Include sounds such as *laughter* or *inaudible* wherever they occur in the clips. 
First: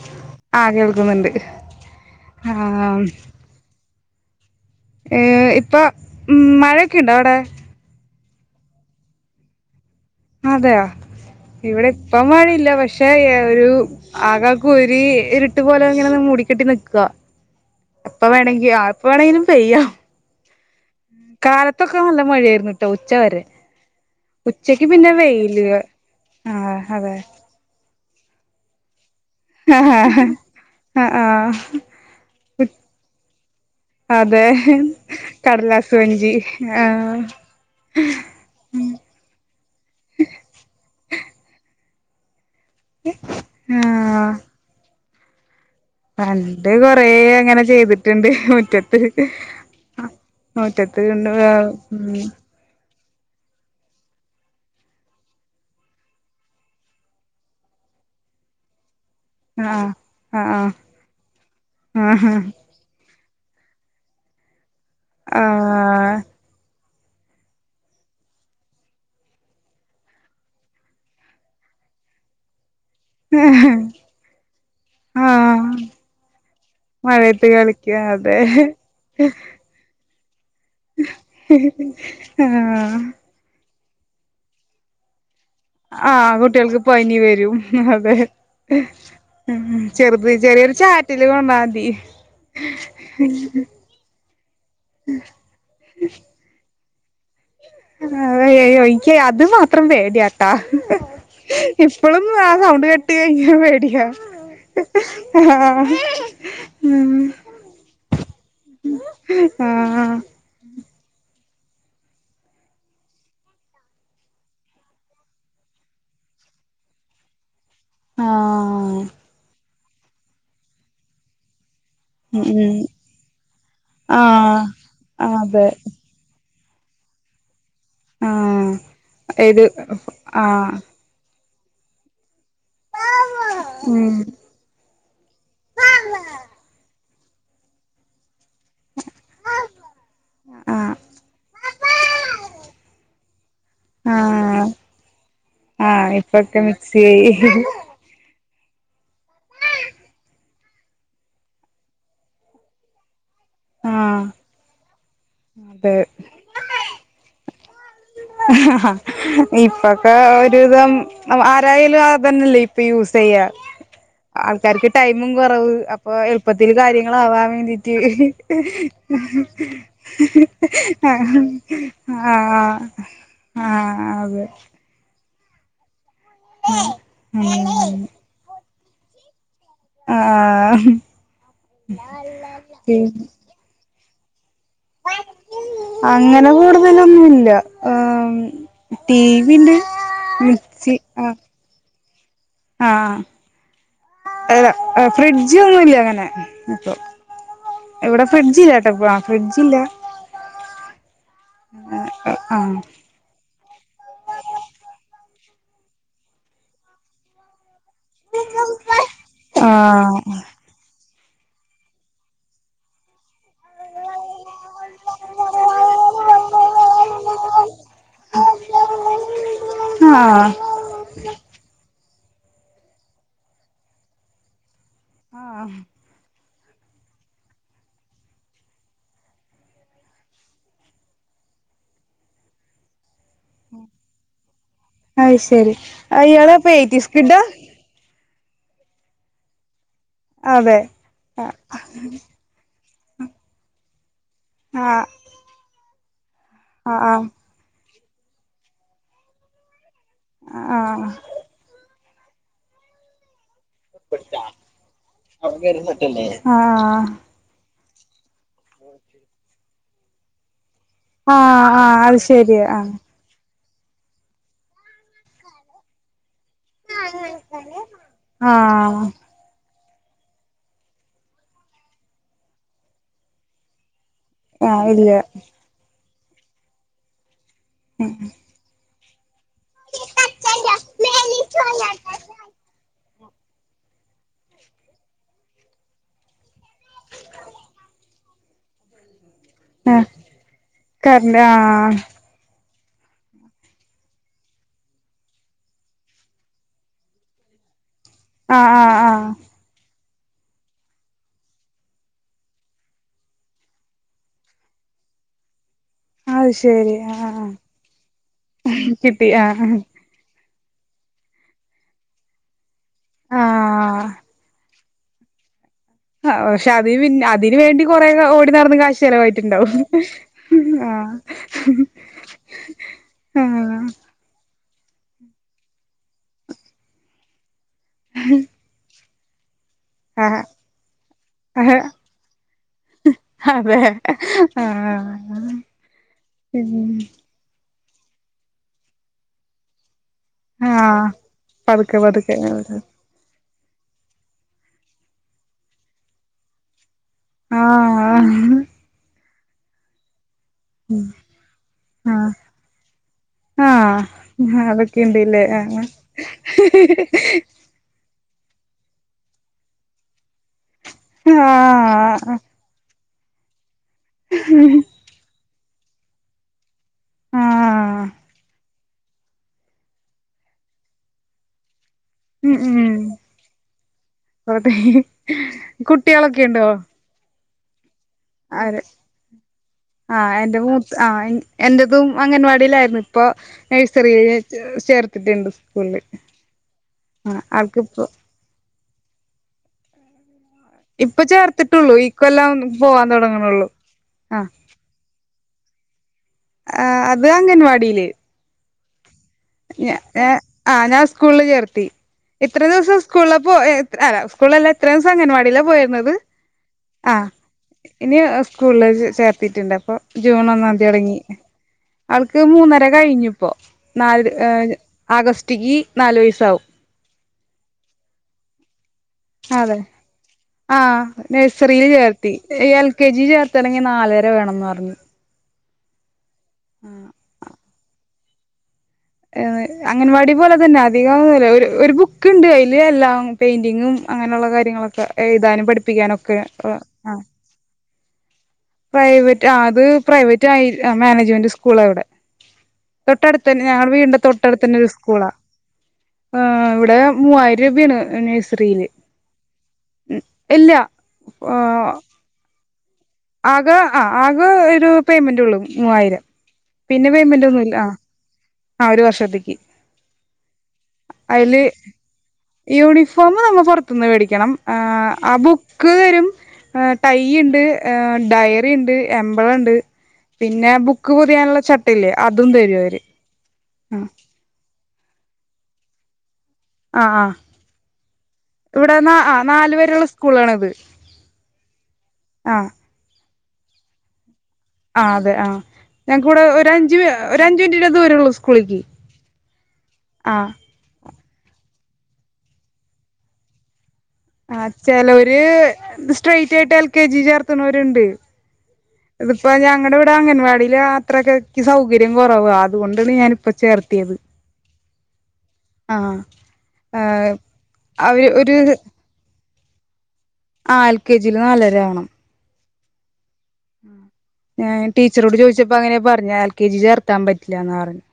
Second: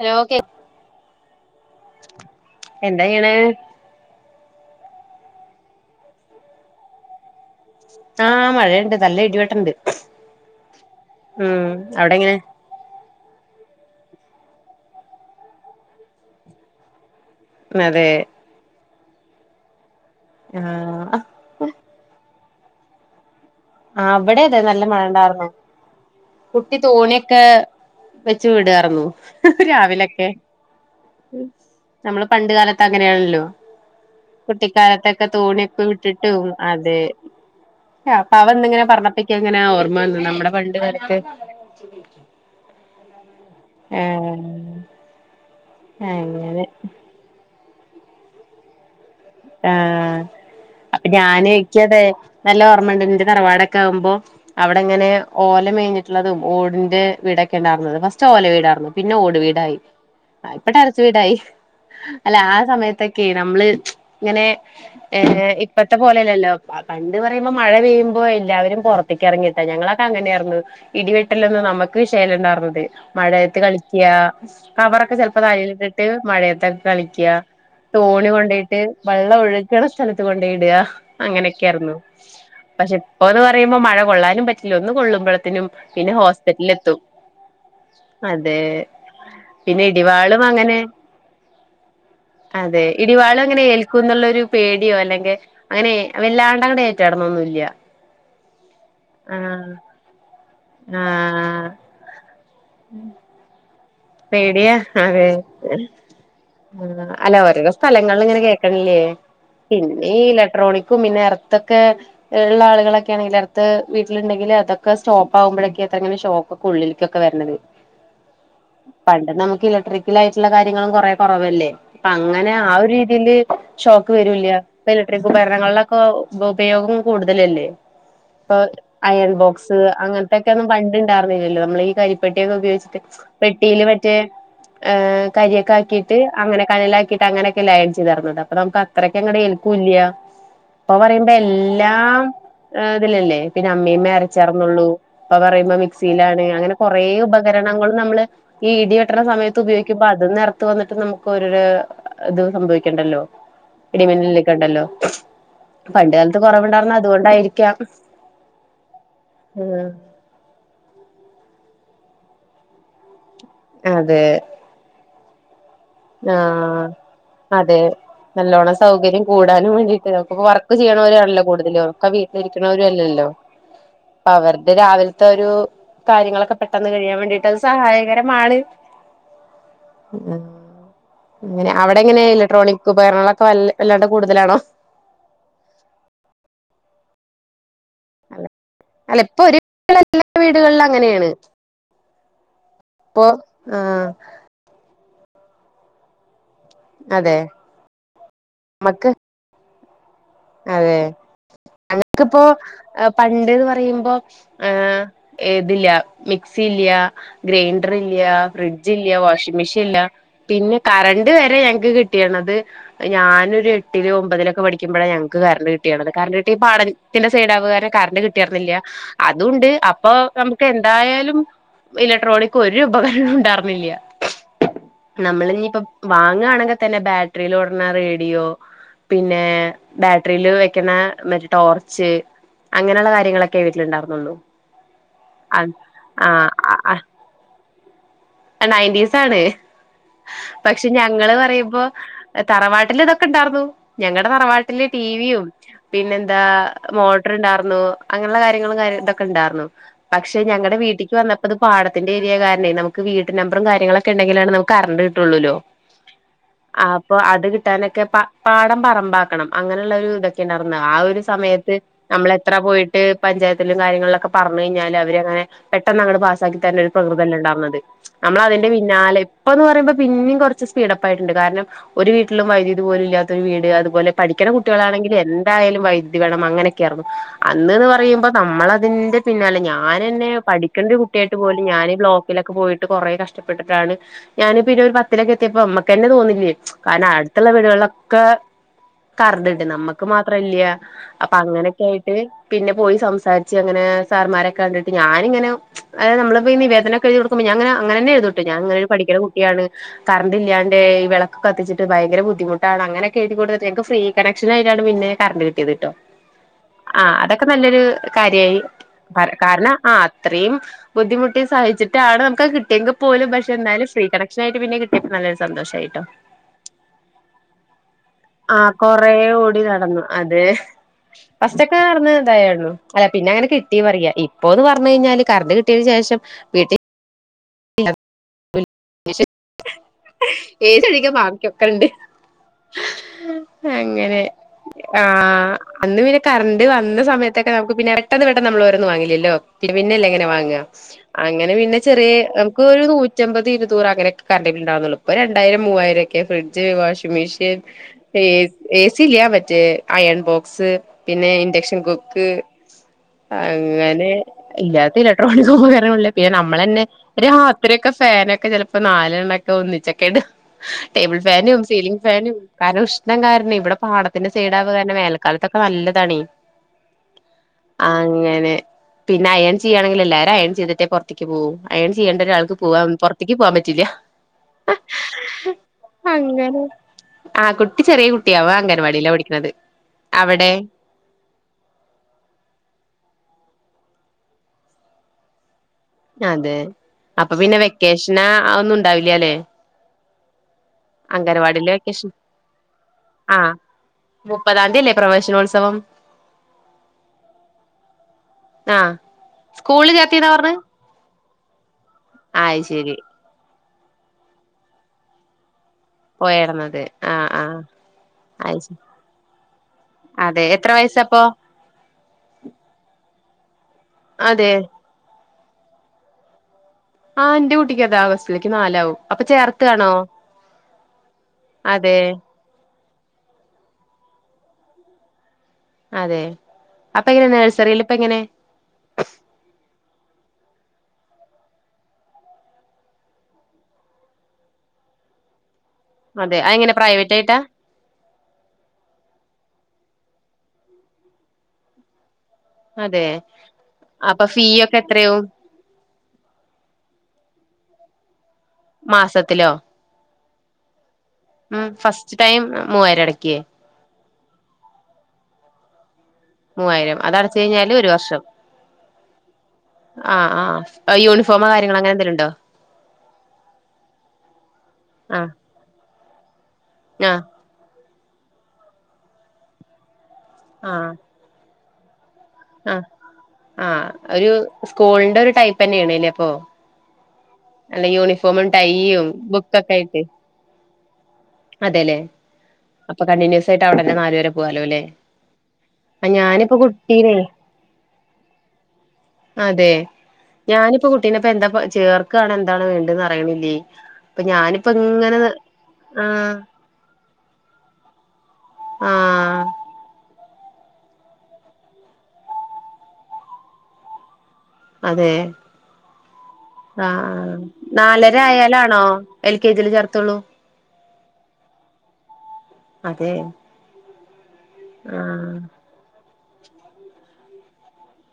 Hello കേ ആഹ് കേൾക്കുന്നുണ്ട് ആഹ എന്താ ചെയ്യണ് ഏ ഇപ്പൊ മഴയൊക്കെുണ്ടോ അവിടെ ആഹ മഴയുണ്ട് നല്ല ഇടിവെട്ടുണ്ട്. അതെയ ഉം ഇവിടെ അവിടെ ഇപ്പം എങ്ങനെ മഴയില്ല പക്ഷേ പക്ഷേ ഒരു ആകെ കൂരി ഇരിട്ട് പോലെ ഇങ്ങനെ മൂടിക്കെട്ടി നിൽക്കുവ. അതെ അപ്പ വേണെങ്കി ആ എപ്പവേണങ്കിലും പെയ്യാം. ആഹ് കാലത്തൊക്ക നല്ല മഴയാരുന്നു എന്നിട്ട് ഉച്ച വരെ ആ അവിടെ അതെ നല്ല ഉച്ചക്ക് പിന്നെ മഴണ്ടായിരുന്നു വെയില് കുട്ടി ആഹ് അതെ തോണിയൊക്കെ- വെച്ചു വിടാർന്നു രാവിലൊക്കെ ആഹ് ആഹ് നമ്മള് പണ്ട കാലത്ത് അങ്ങനെയാണല്ലോ അതെ കുട്ടിക്കാലത്തൊക്കെ തോണിയൊക്കെ കടലാസ് വഞ്ചി വിട്ടിട്ടും അതെ- ആഹ് പാവന്നിങ്ങനെ പറഞ്ഞപ്പിക്കാ എങ്ങനെ ഓർമ്മവന്ന് നമ്മുടെ പണ്ടുകാലത്ത് *inaudible* *inaudible* ഏ ആഹ് പണ്ട് കൊറെ അങ്ങനെ- ചെയ്തിട്ടുണ്ട് മുറ്റത്ത് ആ മുറ്റത്ത് അപ്പ കൊണ്ട് ഞാന് എനിക്കത് ഉം നല്ല ഓർമ്മുണ്ട് ന്റെ തറവാടൊക്കെ ആക്പോ അവിടെങ്ങനെ ഓല മേഞ്ഞിട്ടുള്ളതും ഓടിന്റെ വീടൊക്കെ ഉണ്ടായിരുന്നത് ഫസ്റ്റ് ഓല വീട് ആരുന്നു പിന്നെ ഓട് വീടായി ആഹ് ഇപ്പ ആഹ് ടറസ് വീടായി ആഹ് അല്ല ആ സമയത്ത് അതക്കെ നമ്മള്- ഇങ്ങനെ- ഏ ഇപ്പത്തെ ആഹ് പോലെല്ലല്ലോ പണ്ട് പറയുമ്പോ മഴ പെയ്യുമ്പോ എല്ലാവരും പുറത്തേക്ക് ഇറങ്ങിട്ടാ ഞങ്ങളൊക്കെ അങ്ങനെയ ആയിരുന്നു ഇടി വെട്ടല്ലലൊന്നും നമുക്ക് വിശയം ഉണ്ടായിരുന്നത് മഴയത്ത് കളിക്കുക കവറൊക്കെ ചെലപ്പോ ആഹ് തലയിലിട്ടിട്ട് മഴയത്തക്കെ കളിക്കുക മഴയത്ത് കളിക്ക തോണി അതെ കൊണ്ടയിട്ട്- ക്ക് വള്ളം ഒഴുകണ സ്ഥലത്ത്കൊ ണ്ടേ ഇടാ അങ്ങനെക്കാർന്നു പക്ഷേ ആഹ് ഇപ്പൊന്ന് പറയു മഴ കൊള്ളാനും പറ്റില്ലോ ഒന്ന് കൊള്ളുമ്പോഴ ആ കുട്ടികൾക്ക് പനി വരും അതെ. ഉം പിന്നെ ചെറുത് ഇടിവാളും ചെറിയൊരു അങ്ങനെ ചാറ്റല് വന്നാ മതി അതെ ഇടിവാളും അങ്ങനെ ഏൽക്കുന്നുള്ളൊരു പേടിയോ അല്ലെങ്കിൽ അങ്ങനെ അവല്ലാണ്ട് അങ്ങ്ടെ ക്കെടന്നൊന്നുംല്ല്യ *unintelligible* ക്കേ അത് മാത്രം പേടിയ ആഹ് ആഹ് ഇപ്പോളും ആ സൗണ്ട് കേട്ട് കഴിഞ്ഞ പേടി പേടിയ അതെ. ആ ഉം അല്ല ഓരോരോ സ്ഥലങ്ങള ഇങ്ങനെ കേക്കണില്ലേ പിന്നെ ആഹ് ഈ ഇലക്ട്രോണിക്കും പിന്നെ എർത്ത് ക്കെ ഉള്ള ആളുകളൊക്കെ ആണെങ്കിൽ അടുത്ത് വീട്ടിലുണ്ടെങ്കിൽ അതൊക്കെ സ്റ്റോപ്പ് ആകുമ്പോഴൊക്കെ അത്രങ്ങനെ ഷോക്ക് ഒക്കെ ഉള്ളിലേക്കൊക്കെ വരണത് ആഹ് പണ്ട് നമുക്കില റിക്കൽ ആയിട്ടുള്ള കാര്യങ്ങളും കൊറെ കൊറവല്ലേ അപ്പ അങ്ങനെ ആ ഉം ഒരു രീതിയില് ഷോക്ക് ഉം വരൂല്ല ആഹ് ഇപ്പ ഇലക്ട്രിക് അതെ ഉപകരണങ്ങളിലൊക്കെ ബോ ഉപയോഗം കൂടുതലല്ലേ ഇപ്പൊ ആഹ് അയൺ ഇത് ബോക്സ് അങ്ങനത്തൊക്കെ ഒന്നും ആഹ് പണ്ട്ണ്ടായിരുന്നില്ലല്ലോ നമ്മളീ കരിപ്പെട്ടിയൊക്കെ ഉപയോഗിച്ചിട്ട് *unintelligible* മറ്റേ ഉം ഏഹ് കരിയൊക്കെ ആക്കീട്ട് അങ്ങനെ കനലാക്കി ക്കീട്ട് അങ്ങനൊക്കെയല്ലേ അയൺ ചെയ്താർന്നത് അപ്പൊ നമുക്ക് അത്രങ്ങട് ഏൽക്കൂല്ല ഇപ്പൊ ആഹ് പറയുമ്പോ എല്ലാം ഇതിലല്ലേ പിന്നെ അമ്മീമ്മേ ആഹ് അരച്ചാർന്നുള്ളൂ ഇപ്പൊ പറയുമ്പോ ആഹ് മിക്സിയിലാണ് ഇപ്പൊക്കെ അങ്ങനെ കൊറേ മിക്സിയായി ഉപകരണങ്ങളും നമ്മള് *unintelligible* ഇത്ര സമയത്ത് ഉപയോഗിക്ക്മ്പോ അത് എർ ത്ത് വന്നിട്ട് നമുക്ക് ഒരോരോ ഇത് സംഭവിക്ക്ണ്ടല്ലോ ആഹ് ഇടിമിന്നലൊക്കെ ഒണ്ടല്ലോ അതെ പണ്ട് കാലത്ത് കൊറവുണ്ടാർന്നേ അതുകൊണ്ടായിരിക്കാം ഉം ന്തായാലും ആ അതന്നെയല്ലേ ഇപ്പ യൂസ് ചെയ്യാ അതെ ആൾക്കാർക്ക് ടൈം മും കൊറവ് അപ്പൊ എളുപ്പത്തില് കാര്യങ്ങളാവാൻ വേണ്ടീട്ട് നല്ലൊണം സൗകര്യം കൂടാനും വേണ്ടീട്ട് അപ്പക്ക വർക്ക് ചെയ്യ്ണോരാണല്ലോ കൂടുതലും ഒക്ക ആഹ് വീട്ടിലിരിക്ക്ണോരു അല്ലല്ലോ ആഹ് അപ്പ അതെ അവര്ടെ രാവില ത്തൊരു കാര്യങ്ങളൊക്ക പെട്ടെന്ന് കഴിയാൻ വേണ്ടിട്ട് അത് ഉം സഹായകരമാണ് ആ.. ങ്ങനെ അവിടെ എങ്ങനെ ഇലക്ട്രോണിക് ഉപകരണങ്ങളൊക്കെ വല്ല് വല്ലാണ്ട് കൂടുതലാണോ അങ്ങനെ കൂടുതലൊന്നുല്ലാ അല്ല ഇപ്പ ഒര് വിധ എല്ലാ വീട്കൾല് മിക്സി അങ്ങനെയാണ് ആഹ് ഇപ്പൊ ആ അ ഫ്രിഡ്ജ് ഒന്നുല്ല അങ്ങനെ അപം അതെ ഇവിടെ ഫ്രിഡ്ജില്ലട്ടോ നമ്മക്ക് ഫ്രിഡ്ജ്ല്ല അതെ ആഹ് അന്ക്ക്പ്പോ പണ്ട്ന്ന് പറ റീമ്പം ഏ ഏത് ല്ല മിക്സി ഇല്ല ഗ്രെയ്ൻ ഡ്രില്ല ഫ്രിഡ്ജ് ഇല്ല വാഷിംഗ്‌ മിഷിൻ ഇല്ല ആഹ് പിന്നെ കറണ്ട് വെ ഇത് ഞങ്ങ്ക്ക് കിട്ടീണത് ഞാനൊരു എട്ടിലോ ഒമ്പതിലൊക്കെ പഠിക്കുമ്പഴാ ഇക്ക് കരണ്ട് കിട്ടിയാണല്ലെ കരണ്ട് കിട്ടി പാട വിക്ക്ന്റെ സൈഡാവ് കാര കരണ്ട് കിട്ടിയെര്ന്നില്ല അതൂണ്ട് അപ്പൊ ആഹ് നമുക്ക് എന്തായാലും ഇലക്ട്രോണിക് ഒരു ഉപകരണം ഉണ്ടാർന്നില്യ നമ്മൾ ആഹ് ഇഞ്ഞിപ്പ വാങ്ങാണെ ഒക്കെ തന്നെ ബാറ്ററിൽ ഓടുന്ന റേഡിയോ പിന്നെ ബാറ്ററിൽ വെക്കണ മറ്റേ ടോർച്ച് അങ്ങനുള്ള കാ അതു ശെരി ഇയാളപ്പോ എയ്ടീസ് കിഡ് ആ? നയന്റീസ് ആണ് അതെ പക്ഷെ ഞങ്ങള് ആഹ് പറയുമ്പോ തറവാ ഇതൊക്കെ ഉണ്ടാർന്നു ഞങ്ങ നമ്മടെ തറവാട്ടില് ടിവിയും പിന്നെൻ ന്താ ആഹ് ആഹ് മോട്ടർ ഇണ്ടാരുന്നു അങ്ങനെയുള്ള കാര്യങ്ങളും കാര്യ തൊക്കെ ഉണ്ടാരുന്നു. പക്ഷെ ഞങ്ങളടെ ആഹ് വീട്ടിക്ക് വന്നപ്പോ അത് പാട ന്റെ ഏരിയ കാരണേ നമക് വീട്ട്ന മ്പറും കാര്യങ്ങളൊക്കെ ഉണ്ടെങ്കിലാണ് നമുക്ക് കറണ്ട് കിട്ടുള്ളല്ലോ ആഹ് അപ്പൊ അത് കി ട്ടാനൊക്കെ പ പാടം പറമ്പാക്കണം അങ്ങനെ ഒരു ഇതൊക്കെയാണ്. ആ ഒരു സമയത്ത് ആഹ് അത് നമ്മൾ എത്ര ശരി ആഹ് പോയിട്ട് പഞ്ച ത്തിലും കാര്യങ്ങളിലൊക്കെ പറഞ്ഞ് കഴിഞ്ഞാല് അവര് പെട്ടന്നങ്ങട് പാസാ സാക്കി തരുന്ന ഒരു പ്രകൃതല്ല ഉണ്ടായിരുന്നത്. നമ്മൾ അതിന്റെ ആഹ് പിന്നാലെ ഇപ്പന്ന് പറയുമ്പോ പിന്നെയും കുറച്ച് സ്പീഡപ്പ് ആയിട്ടുണ്ട് കാരണം ഒരു വീട്ടിലും വൈദ്യുതി പോലും ഇല്ലാത്ത ഒരു വീട് അതുപോലെ പഠിക്കണ ആഹ് കുട്ടികളാണെങ്കിൽ ഇല്ല എന്തായാലും വൈ ദ്യുതി വേണം അങ്ങനെയൊക്കെയായിയിരുന്നു. അന്ന്ന്ന് പറയുമ്പോ നമ്മളതിന്റെ പിന്നുല്ല ഞാനെന്നേ പഠിക്കണ്ട ഒരു കുട്ടിയായിട്ട് പോലും ഞാൻ ബ്ലോക്കിലൊക്കെ പോയി കൊറേ കഷ്ടപ്പെട്ടിട്ടാണ് ഞാന് പിന്നെ ഒരു പത്തിലൊക്കെ എത്തിയപ്പോ മ്മക്കന്നെ തോന്നില്ലേ കാരണം അടുത്തുള്ള വീടുകളിലൊക്കെ കറണ്ടിണ്ട് നമ്മക്ക് മാത്രം ഇല്ലാ അപ്പോ കറണ്ട് അങ്ങനൊക്കെ ആഹ് ആയിട്ട് പിന്നെ പോയി സംസാരിച്ച് അങ്ങനെ സാറുമാരൊക്കെ കണ്ടിട്ട് ഞാനിങ്ങനെ അതായത് നമ്മളിപ്പോ നിവേദനൊക്കെ എഴുതി കൊടുക്കുമ്പോ ങ്ങനെ അങ്ങനെന്നെആയിരുന്നു ഞാൻങ്ങനെ ഒരു ആഹ് ആഹ് പഠിക്കുന്ന ആഹ് കുട്ടിയാണ് കറണ്ട് ഇല്ലാണ്ട് ഈ വിളക്കൊക്കെ കത്തിച്ചട്ട് ഭയങ്കര ബുദ്ധിമുട്ടാണ് അങ്ങനെക്കെ എഴുതികൊ ടുത്തിട്ട്ഞങ്ങക്ക് ഫ്രീ കണക്ഷനായിട്ടാണ് പിന്നെ കറണ്ട് കി ട്ടോ അത് ശരി ആ അതൊക്കെ ആഹ് നല്ലൊരു കാര്യമായി പറ കിട്ടി ആഹ് കാരണം ആ അത്രയും ബുദ്ധിമുട്ടി സഹിച്ചിട്ടാണ് നമുക്ക കി എങ്കം പോലും പക്ഷെ എന്നായാല ഫ്രീ ആഹ് കണക്ഷനായിട്ട് പിന്നെ കി ഇ നല്ലൊ സന്തോഷമായി ആ പക്ഷെ അതി പിന്നെ അതിന് വേണ്ടി കൊറേ ഓടി ആ നടന്ന് കൊറേ ഓടി കാശലായിട്ടുണ്ടാവും നടന്നു അതെ ആ ഫസ്റ്റൊക്കെ നടന്ന് ആ ഹ് അപ്പോ എന്ന് പറഞ്ഞു കഴിഞ്ഞാല് കറണ്ട് കിട്ടിയതിന് ശേഷം വീട്ടിൽ *unintelligible* *unintelligible* ആഹ് ആഹ് ഏത് ചടിക്ക ബാക്കിയൊക്കെ ഇണ്ട് ആഹ് അതെ അങ്ങനെ ആ ആഹ് അന്ന് പിന്നെ കറണ്ട് ഉം വന്ന സമയത്തൊക്കെ നമുക്ക് പിന്ന പെട്ടെന്ന് പെട്ട നമ്മൾഓരോന്ന് വാങ്ങില്ലല്ലോ പിന്നല്ലെ വാങ്ങാം ആഹ് അങ്ങനെ പിന്നെ പതുക്കെ ചെറിയ പതുക്കെ നമുക്ക് ഒരു നൂറ്റമ്പത് ഇരു നൂറ് അങ്ങനൊക്കെ കരണ്ടുബിൽലാവുന്നുള്ളു ഇപ്പൊ രണ്ടായിരം മൂവായിരംക്കെ ഫ്രഡ്ജ് വാഷ് മിഷ്യൻ എ ആഹ് എസില്യ റ്റെ അയൺ ബോക് സ് പിന്നെ ഇന്റക്ഷൻ കുക്ക് ആഹ് അങ്ങനെ ആഹ് ഇല്ലാത്ത അതൊക്കെയുണ്ട്ല്ലേ ഇലക്ട്രോണിക് ആഹ് ഉപകരണം പിന്നെ നമ്മൾ തന്നെ അത്രയൊക്കെ ഫാനൊക്കെ ചിലപ്പോ നാലെണ്ണക്കെ ഒന്നിച്ചൊക്കെ ഇടും ടേബിൾ ഫാനും സീലിംഗ് ഫാനും ആഹ് കാരോഷ് എന്താ കാരണം ഇവിടെ പാടത്തിന്റെ സൈഡാവുക തന്നെ വേനൽക്കാലത്തൊ നല്ലതാണീ ആഹ് അങ്ങനെ പിന്നെ അയൻ ചെയ്യുകണെങ്കി എല്ലാരും അയൻ ചെയ്തിട്ടേ പുറത്തേക്ക് പോവൂ ഏ ചെയ്യേണ്ടൊരാൾക്ക് ഉം ഉം പോവാം പുറത്തേക്ക് പോവാൻ പറ്റില്ലാ അങ്ങനേ ആ കുട് അ ആ അവിടെ എന്റെ മൂത്ത് ആ എൻ്റതും അംഗൻവാടീലാര്ന്ന് ഇപ്പൊ നഴ്സറീല് ചേർത്തിട്ടിണ്ട് അതെ അപ്പൊ പിന്നെ ആൾക്കിപ്പോ വെക്കേഷനാ ഒന്നുണ്ടാവി ല്ല്യാലേ ഇപ്പൊ ചേർത്തിട്ടുള്ളു വെക്കേഷൻ ഇക്കൊല്ലം പോവാൻ ആഹ് തൊടങ്ങ്ണൊള്ളൂ ആ ത്സവം ആ അത് അംഗൻവാടീല് ആ സ്കൂൾല് ചേർത്തീന്നാ പർഞ്ഞ് സ്കൂൾല് ചേർത്തീ ഇത്ര ദിവസം സ്കൂളിലപ്പോ ഏ അല്ല സ്കൂൾലല്ലാ ഇത്രേസം അംഗൻവാടീലാ പോയേ പോയായിരുന്നത് *unintelligible* ആ ആഹ് ആഹ് ഇനി അയ് ശരി സ്കൂൾലേക്ക് ചേർത്തിട്ടുണ്ട് അപ്പൊ അതെ ജൂൺ എത്ര ഒന്നാതി തൊടങ്ങി വയസ്സാപ്പോ ആൾക്ക് മൂന്നര കഴിഞ്ഞു പ്പോ ഏ അതെ ആഗസ് *unintelligible* നാല് വയസ്സാവും ആ എന്റെ കുട്ടിക്ക് അതാ ആഗസ്റ്റിലേക്ക് നാലാവും അപ്പൊ ചേർത്താണോ ആ നഴ്സറീല് അതെ ചേർത്തി എൽ കെ ജി ചേർത്തണെങ്കി നാലര വേണംന്ന് പറഞ്ഞു അതെ അപ്പൊ എങ്ങനെ നേഴസറീല്ല് ഇപ്പ എങ്ങനെ ഏ അംഗൻവാടി പോല തന്ന അധികൊന്നൂല്ലാ ഒര് ഒരു ബുക്കിണ്ട് അതില് എല്ലാം പെയിന്റിങ്ങും അങ്ങനൊള്ള കാര്യങ്ങളൊക്കെ എഴുതാനും പഠി അതെ അതെങ്ങനെ പ്രൈവറ്റ് ആയിട്ടാ പ്രൈവറ്റ് ആ അത് പ്രൈവറ്റ് ആയി മാനേജ്മെന്റ് സ്കൂളാ അവിടെ അതെ തൊട്ടടുത്തന്നെ ഞങ്ങളുടെ വീടിന്റെ അപ്പൊ ഫീ തൊട്ടടുത്തന്നെ ഒക്കെ ഒരു എത്രയാവും സ്കൂളാ ആ ഇവിടെ മൂവായിരം രൂപേണ് നേഴ്സ് മാസത്തിലോ ഇല്ല ഉം ആഹ് ഫസ്റ്റ് ടൈം ഉം മൂവായി എടക്യേ ആകെ ആഹ് ആകെ ഒരു പേയ്‌മെന്റ് ഉള്ളു മുവ്വായിരം മൂവായിരം പിന്നെ അത് അടച്ച് പേയ്‌മെന്റ് കഴിഞ്ഞാല് ഒന്നുല്ല ഒരു ആഹ്. വർഷം ആ ഒരു വർഷത്ക്ക്‌. ആഹ് ആഹ് യൂണിഫോമോ അയില് കാര്യങ്ങളോ അങ്ങനെ എന്തെലും ഉണ്ടോ യൂണിഫോമ് നമ്മ പുറത്ത്ന്ന് വേടിക്കണം. ആഹ്. ആബുക്ക്‌ ആഹ് ടൈ ഇണ്ട് ഡയറി ഇണ്ട് എമ്പളം ഇണ്ട് പിന്നെ ആഹ് ബുക്ക് പൊതിയാനുള്ള ച ട്ടില്ല്യ ആഹ് ആഹ് ഒരൂ സ് കോളിന്റെ ഒരു ടൈപ്പന്നേണ്ലെ അപ്പോ ആ ആഹ് അല്ല യൂണിഫോമും ടയ്യും ബുക്കൊക്കെ നാല് ആയിട്ട് വരെയുള്ള സ്കൂളാണിത് അതെലെ ഇപ്പ കണ്ടിനുസ്സായിട്ട് അവിടെന്നെ നാല് വരെ പോവാലോല്ലേ ആഹ് അതെ ആഹ് ആഹ് ഞങ്ങക്കിവിടെ ഞാനിപ്പോ ഒരു അജ്ജ് കുട്ടീനെ അഞ്ചു മിനിറ്റിന്റെ ദൂരൊള്ളു സ്കൂളിക്ക് ആഹ് കുട്ടിനെ ഇപ്പൊ എന്താപ്പോ ചേർക്കാണ് എന്താണ് വെണ്ടേന്ന് അറിയിണില്ലേ ആ ചെലോര് ആഹ് സ്ട്രൈറ്റായിട്ട് എൽ കെ ജി ചേർ ത്ണോരുണ്ടയ് ആഹ് ഇതിപ്പൊ അംഗൻവാടിയില് അ ത്രകക്ക് സൗകര്യം കുറവ അതുകൊണ്ടാണ് ഞാനിപ്പോ ചേർത്തിയത അതേഹ് ആഹ് നാലര അവര് ഒരു കെജി ല് ചേർതൊള്ളു ആഹ് എൽ കെ ജീല് നാലര ആവണം അതേഹ് ഉ ഞാൻ ടീച്ചറോട് ചോദിച്ചപ്പോ അങ്ങനെ പർ ഞ്ഞാ ൽ കെ ജി ചേർത്താൻ പറ്റില്ലാന്ന റഞ്ഞെ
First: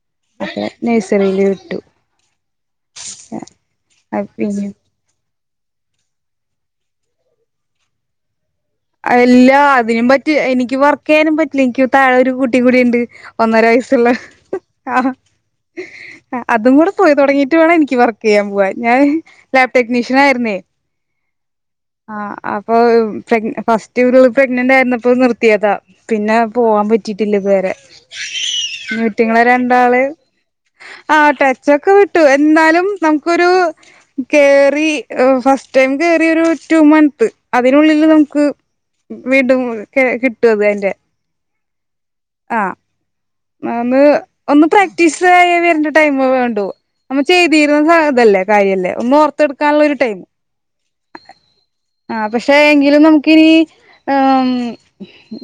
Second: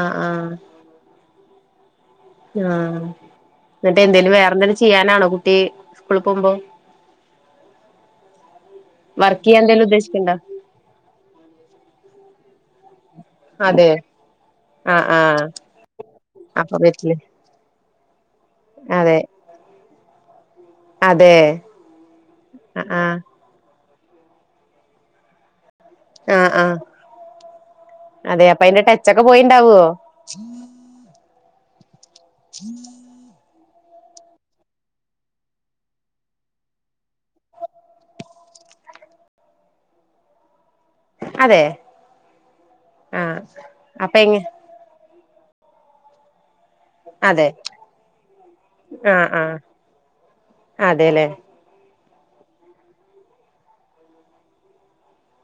ആഹ് ആഹ് *unintelligible* നൈസറീല് ട്ടു ആഹ് ന്ന്ട്ട് എന്തേലും പിന്നെ വേറെന്തേലും ചെയ്യാനാണോ കുട്ടീ സ്കൂളിക്ക് പോവുമ്പോ വർക്ക് അല്ലാ ചെയ്യാൻ എന്തേലും അതിനും ഉദ്ദേശിക്കണ്ടോ പറ്റും എനിക്ക് വർക്കീയ്യാനും പറ്റ്‌ല എനിക്ക് തായൊരു കുട്ടി കൂടിഇണ്ട് ഒന്നര അതെ വയസ്സുള്ള ആഹ് അതും അപ്പൊ കൂടെ പോയി പറ്റില്ലേ തുടങ്ങീട്ട് വേണം എനിക്ക് വർക്കിയ്യാൻ പോവാൻ അതെ ടെക്നീഷ്യനായിരുന്നേ അതെ ആഹ് അപ്പൊ ആഹ് ആഹ് പ്രെഗ്ന ഫസ്റ്റ് ഇവരുകൾ പ്രഗ്നന്റ് ആരുന്നപ്പോ നിർത്തിയതാ പിന്നെ ആഹ് ആഹ് പോവാാൻ പറ്റീട്ടില്ല ഇത് വരെ അതെ അപ്പൊ അയിന്റെ ടച്ചൊക്കെ നൂറ്റിങ്ങളെ പോയിണ്ടാവോ രണ്ടാളെയും ആ ട്ടച്ചൊക്കെ വിട്ടു എന്നാലും നമുക്കൊരു കേറി ഏഹ് ഫസ്റ്റ് ടൈം കേറി ഒരു റ്റു മന്ത് അതിനുള്ളില് നമുക്ക് വീണ്ടും കെ കിട്ടുവതിന്റെ അതെ ആഹ് ആഹ് നന്ന് അപ്പൊ എങ്ങ ഒന്ന് പ്രാക്ടീസ് ദായി വരണ്ട ടൈമ വേണ്ടൂ നമ്മ അതെ ചെയ്തീരുന്ന തല്ലേ കാര്യല്ലേ ഒന്ന് ആഹ് ഓർത്തെ ആഹ് എടുക്കാനുള്ള ഒരു ടൈം അതെല്ലേ ആ പക്ഷെ എങ്കിലും നമുക്കിനി ഉം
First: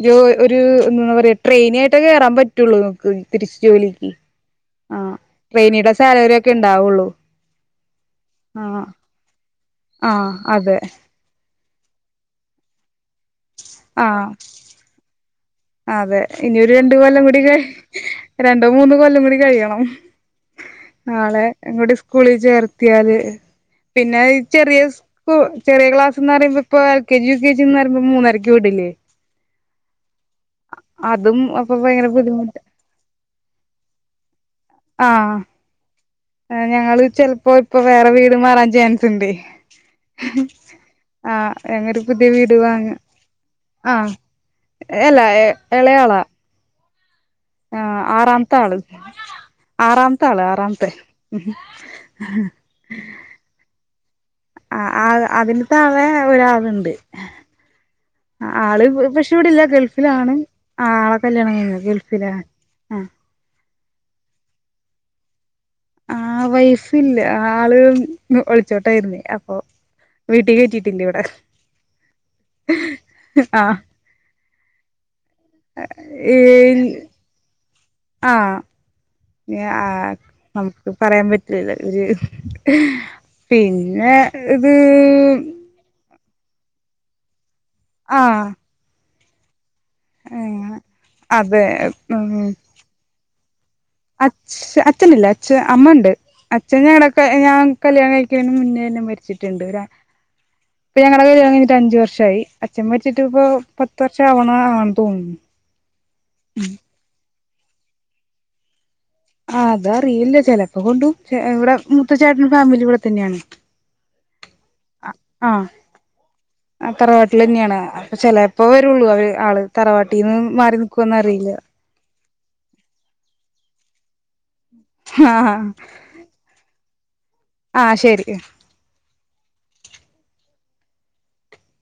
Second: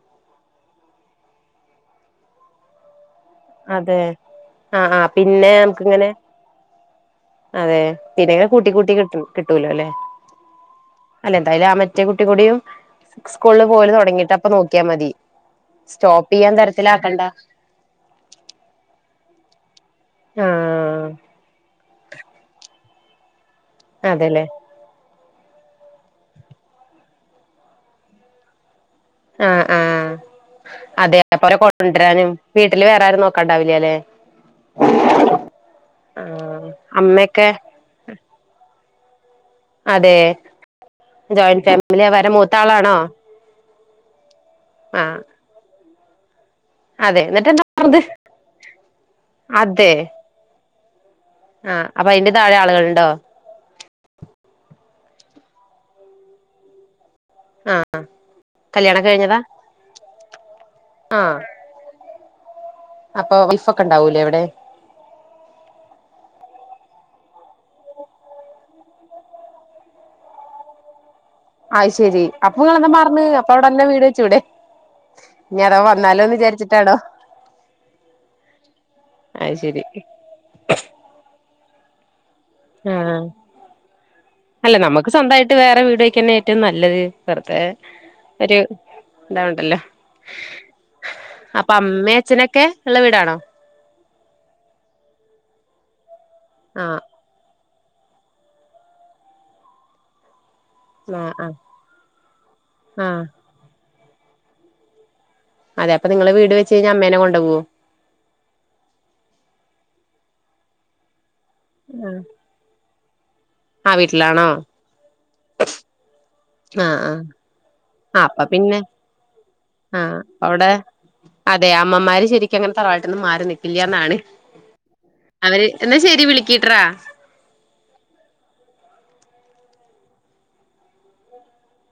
രു ഒരു എന്താ പറയാ ട്രെയിനി ആയിട്ടാ കേറാൻ പറ്റ റ്റുള്ളൂ നക്ക് അതെ ആ ആ പിന്നെ നമക്ക് ട്രെയിനിയുടെ ഇങ്ങനെ സാലറി ഒക്കെ ഉണ്ടാവുള്ളൂ അതെ പിന്നെ ഇങ്ങനെ കൂട്ടി ആഹ് കൂട്ടി കിട്ടും കിട്ടൂലലെ ആഹ് അതെ അല്ലെ എന്തായാലും ആ മ *unintelligible* സ്കൂളിൽ പോവല് ആഹ് തുടങ്ങീട്ട് അപ്പ നോക്കിയാ മതി അതെ സ്റ്റോപ്പ് ചെയ്യാൻ ഇന രണ്ടു തരത്തിലാക്കണ്ട കൊല്ലം കൂടിക്ക രണ്ടോ മൂന്നോ കൊല്ലം കൂടി കഴിയണം ആഹ് ഹ്മ് നാളെ എങ്ങൂട്ടി സ്കൂളിൽ ചേർ ത്യാല് പിന്നെ അതെല്ലേ ചെറിയ സ് പ്പൂ ചെറിയ ക്ലാസ്ന്ന് റയ്മ്പോ ഇപ്പോ L K G U K G ന്ന്റിമ്പോ മൂന്നരക്ക് വിടില്ലേ ആഹ് ആഹ് അതെ അതും പോലെ അപ്പൊ ഭയങ്കര കൊണ്ട്രാനും ബുദ്ധിമുട്ട് വീട്ടില് വേറെ ആരും നോക്കാണ്ടാവില്യല്ലേ ആഹ് ആ ഞങ്ങള് അമ്മക്കെ ഹ് സ്ണ്ടേ അതെ ജോയിന്റ് ഞങ്ങൊരു ഫാമിലിയാ പുതിയ വരെ വീട് വാങ്ങ മൂത്താളാണോ ആഹ് എല്ലാ ഏ എളേയാളാ അതെ എന്നിട്ട് എന്താ പറഞ്ഞത് ആഹ് ആറാമ്ത്തആള് അതെ ആറാമ്ത്തആള് ആറാം *inaudible* ആഹ് അപ്പൊ അയിന്റെ താഴെ ആളുകളുണ്ടോ *inaudible* ആ ആ അതിന് താഴെ ഒരാള്ണ്ട് ആഹ് ഹ് കല്യാണം ആള്പപക്ഷെ കഴിഞ്ഞതാ ഇവിടെല്ല ഗൾഫിലാണ് ആളെ ആഹ് കല്യാണം കഴിഞ്ഞാ ഗൾഫ് പിനാ അപ്പൊ വൈഫോക്കെ ഉണ്ടാവൂലേവിടെ ആ വൈഫില്ല ആള് ഒളിച്ചോട്ടായിരുന്നേ അപ്പൊ വീട്ടിൽ കറ്റിട്ടില്ല ഇവിടെ ആ് ശെരി അപ്പൊ നിങ്ങെന്താ മ *unintelligible* അപ്പൊ അവിടെന്നെ വീട് വെച്ചൂടെ ഇനി അഥവാ വന്നാലോന്ന് വിചാരിച്ചിട്ടാണോ *unintelligible* ആ അത് ശരി നമുക്ക് പറയാൻ പറ്റില്ല ആഹ് *inaudible* പിന്നെ ഇത് അല്ല നമുക്ക് സ്വന്തമായിട്ട് വേറെ വീട് വെക്കന്നെ ഏറ്റവും നല്ലത് വെറുതെ ആഹ് ഇന്താവണ്ടല്ലോ അങ്ങനെ അതെ അപ്പൊ അമ്മേ ഉം അച്ഛനൊക്കെ ഉള്ള വീടാണോ അഛ അച്ഛനില്ല അച്ഛ അമ്മ ഉണ്ട്. അച്ഛ ആഹ് ഞങ്ങടൊക്കെ ഞാൻ കല്യാണം കഴിക്കണേന് മുന്നേ തന്നെ മരിച്ചിട്ടിണ്ട്. ഇപ്പൊ ഞങ്ങടെ ആഹ് കല്യാണം ആഹ് കഴിഞ്ഞിട്ട് അഞ്ചു വർഷായി അച്ഛൻ മരിച്ചിട്ട് ആഹ് ഇപ്പൊ പ ഷാവണാണെന്ന് തോന്നു. അതെ അപ്പൊ നിങ്ങള് വീട് വെച്ച് കഴിഞ്ഞാ അമ്മേനെ കൊണ്ടോവോ ആ അതറിയില്ല ചെലപ്പോ കൊണ്ടും. ഇവിടെ മുത്ത ചേട്ടന്റെ ഫാമിലി ഇവിടെ തന്നെയാണ് ആഹ് വീട്ടിലാണോ അ ആഹ് തറവാട്ടിൽ തന്നെയാണ് അപ്പൊ ആഹ് ചിലപ്പോ പിന്നെ വരുള്ളൂ അവര് ആള്. ആഹ് തറവാട്ടീന്ന് അവിടെ മാറി നിക്കുവോന്ന് അറിയില്ല അതെ അമ്മമാര് ശരിക്ക അങ്ങനെ തറവാട്ടീന്ന് മാറി നിൽക്കി ല്ല്യാന്നാണ് ആഹ് അവര് എന്നാ ശരി വിളിക്കിട്ട്രാ. ആഹ് ശരി